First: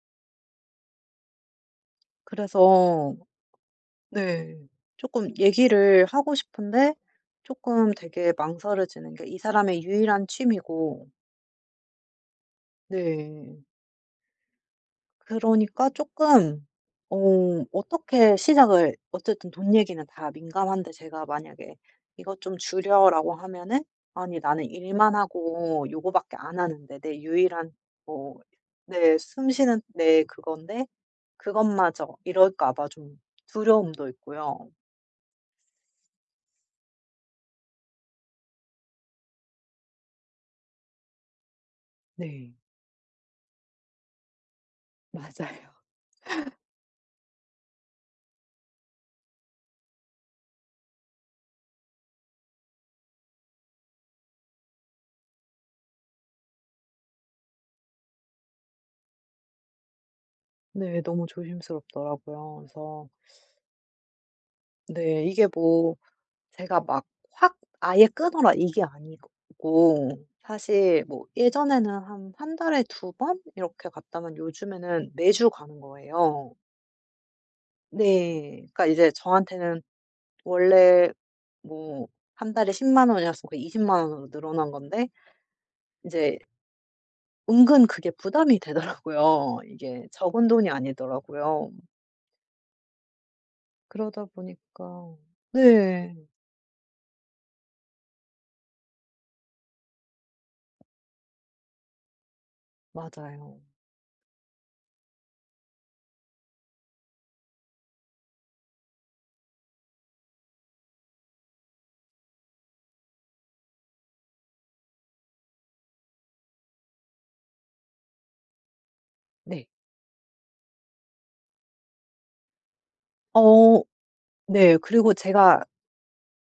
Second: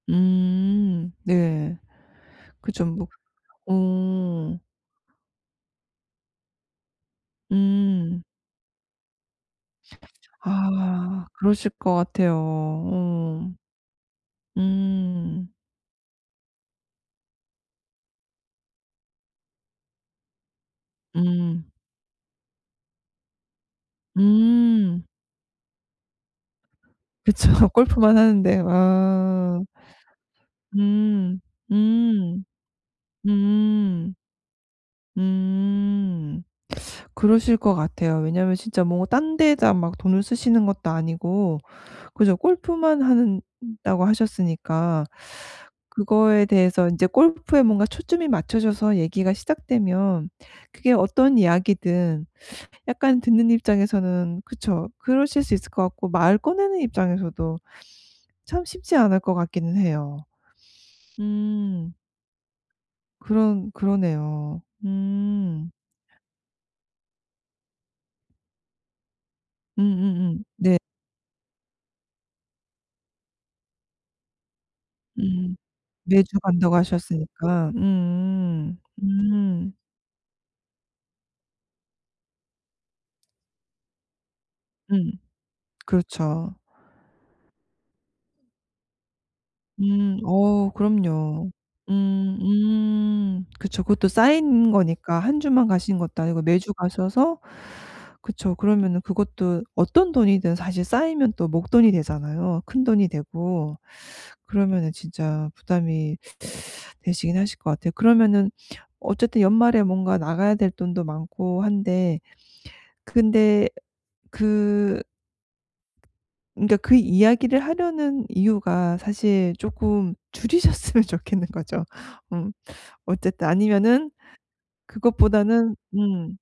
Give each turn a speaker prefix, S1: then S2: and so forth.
S1: 음. 네. 그죠 뭐
S2: 그래서 네.
S1: 어.
S2: 쪼끔 얘기를 하고 싶은데 쪼끔
S1: 음.
S2: 되게 망설여지는 게 이 사람의 유일한 취미고
S1: 아 그러실 것 같아요. 어.
S2: 네.
S1: 음.
S2: 그러니까 쪼끔 어 어떻게 시작을 어쨌든 돈 얘기는 다 민감한데 제가
S1: 음.
S2: 만약에 "이거 좀 줄여."라고 하면은 "아니 나는
S1: 음.
S2: 일만 하고 요거밖에 안 하는데 내
S1: 그쵸.
S2: 유일한
S1: 골프만
S2: 뭐
S1: 하는데.
S2: 내 숨
S1: 아.
S2: 쉬는 내 그건데
S1: 음.
S2: 그것마저."
S1: 음.
S2: 이럴까 봐 좀 두려움도
S1: 음.
S2: 있고요.
S1: 음. 그러실 것 같아요. 왜냐하면 진짜 뭐 딴 데다 막 돈을 쓰시는 것도 아니고, 그죠?
S2: 네.
S1: 골프만 하는 다고 하셨으니까
S2: 맞아요.
S1: 그거에 대해서 이제 골프에 뭔가 초점이 맞춰져서 얘기가 시작되면 그게 어떤 이야기든 약간 듣는 입장에서는 그쵸. 그러실 수 있을 것 같고 말 꺼내는 입장에서도 참 쉽지 않을 것 같기는 해요.
S2: 네. 너무
S1: 음.
S2: 조심스럽더라고요. 그래서
S1: 그런 그러네요.
S2: 네. 이게
S1: 음.
S2: 뭐 제가 막 '확 아예 끊어라.' 이게 아니고
S1: 음음음. 네.
S2: 사실 뭐 예전에는 한 1 달에 2 번 이렇게 갔다면 요즘에는 매주
S1: 음.
S2: 가는
S1: 매주
S2: 거예요.
S1: 간다고 하셨으니까.
S2: 네.
S1: 음음.
S2: 그러니까 이제
S1: 음.
S2: 저한테는 원래 뭐 1 달에 100,000 원이었으니까 200,000 원으로 늘어난 건데
S1: 음.
S2: 인제
S1: 그렇죠.
S2: 은근 그게 부담이 되더라고요. 이게
S1: 음.
S2: 적은
S1: 어
S2: 돈이
S1: 그럼요.
S2: 아니더라고요.
S1: 음. 음. 그쵸. 그것도
S2: 그러다
S1: 쌓인
S2: 보니까
S1: 거니까 1 주만 가시는
S2: 네.
S1: 것도 아니고 매주 가셔서 그쵸. 그러면은 그것도 어떤 돈이든 사실 쌓이면 또 목돈이 되잖아요. 큰돈이
S2: 맞아요.
S1: 되고. 그러면은 진짜 부담이 되시긴 하실 것 같아요. 그러면은 어쨌든 연말에 뭔가 나가야 될 돈도 많고 한데 근데 그 근데 그 이야기를 하려는 이유가 사실
S2: 네.
S1: 조금 줄이셨으면 좋겠는 거죠? 음 어쨌든.
S2: 어
S1: 아니면은
S2: 네. 그리고 제가
S1: 그것보다는 음.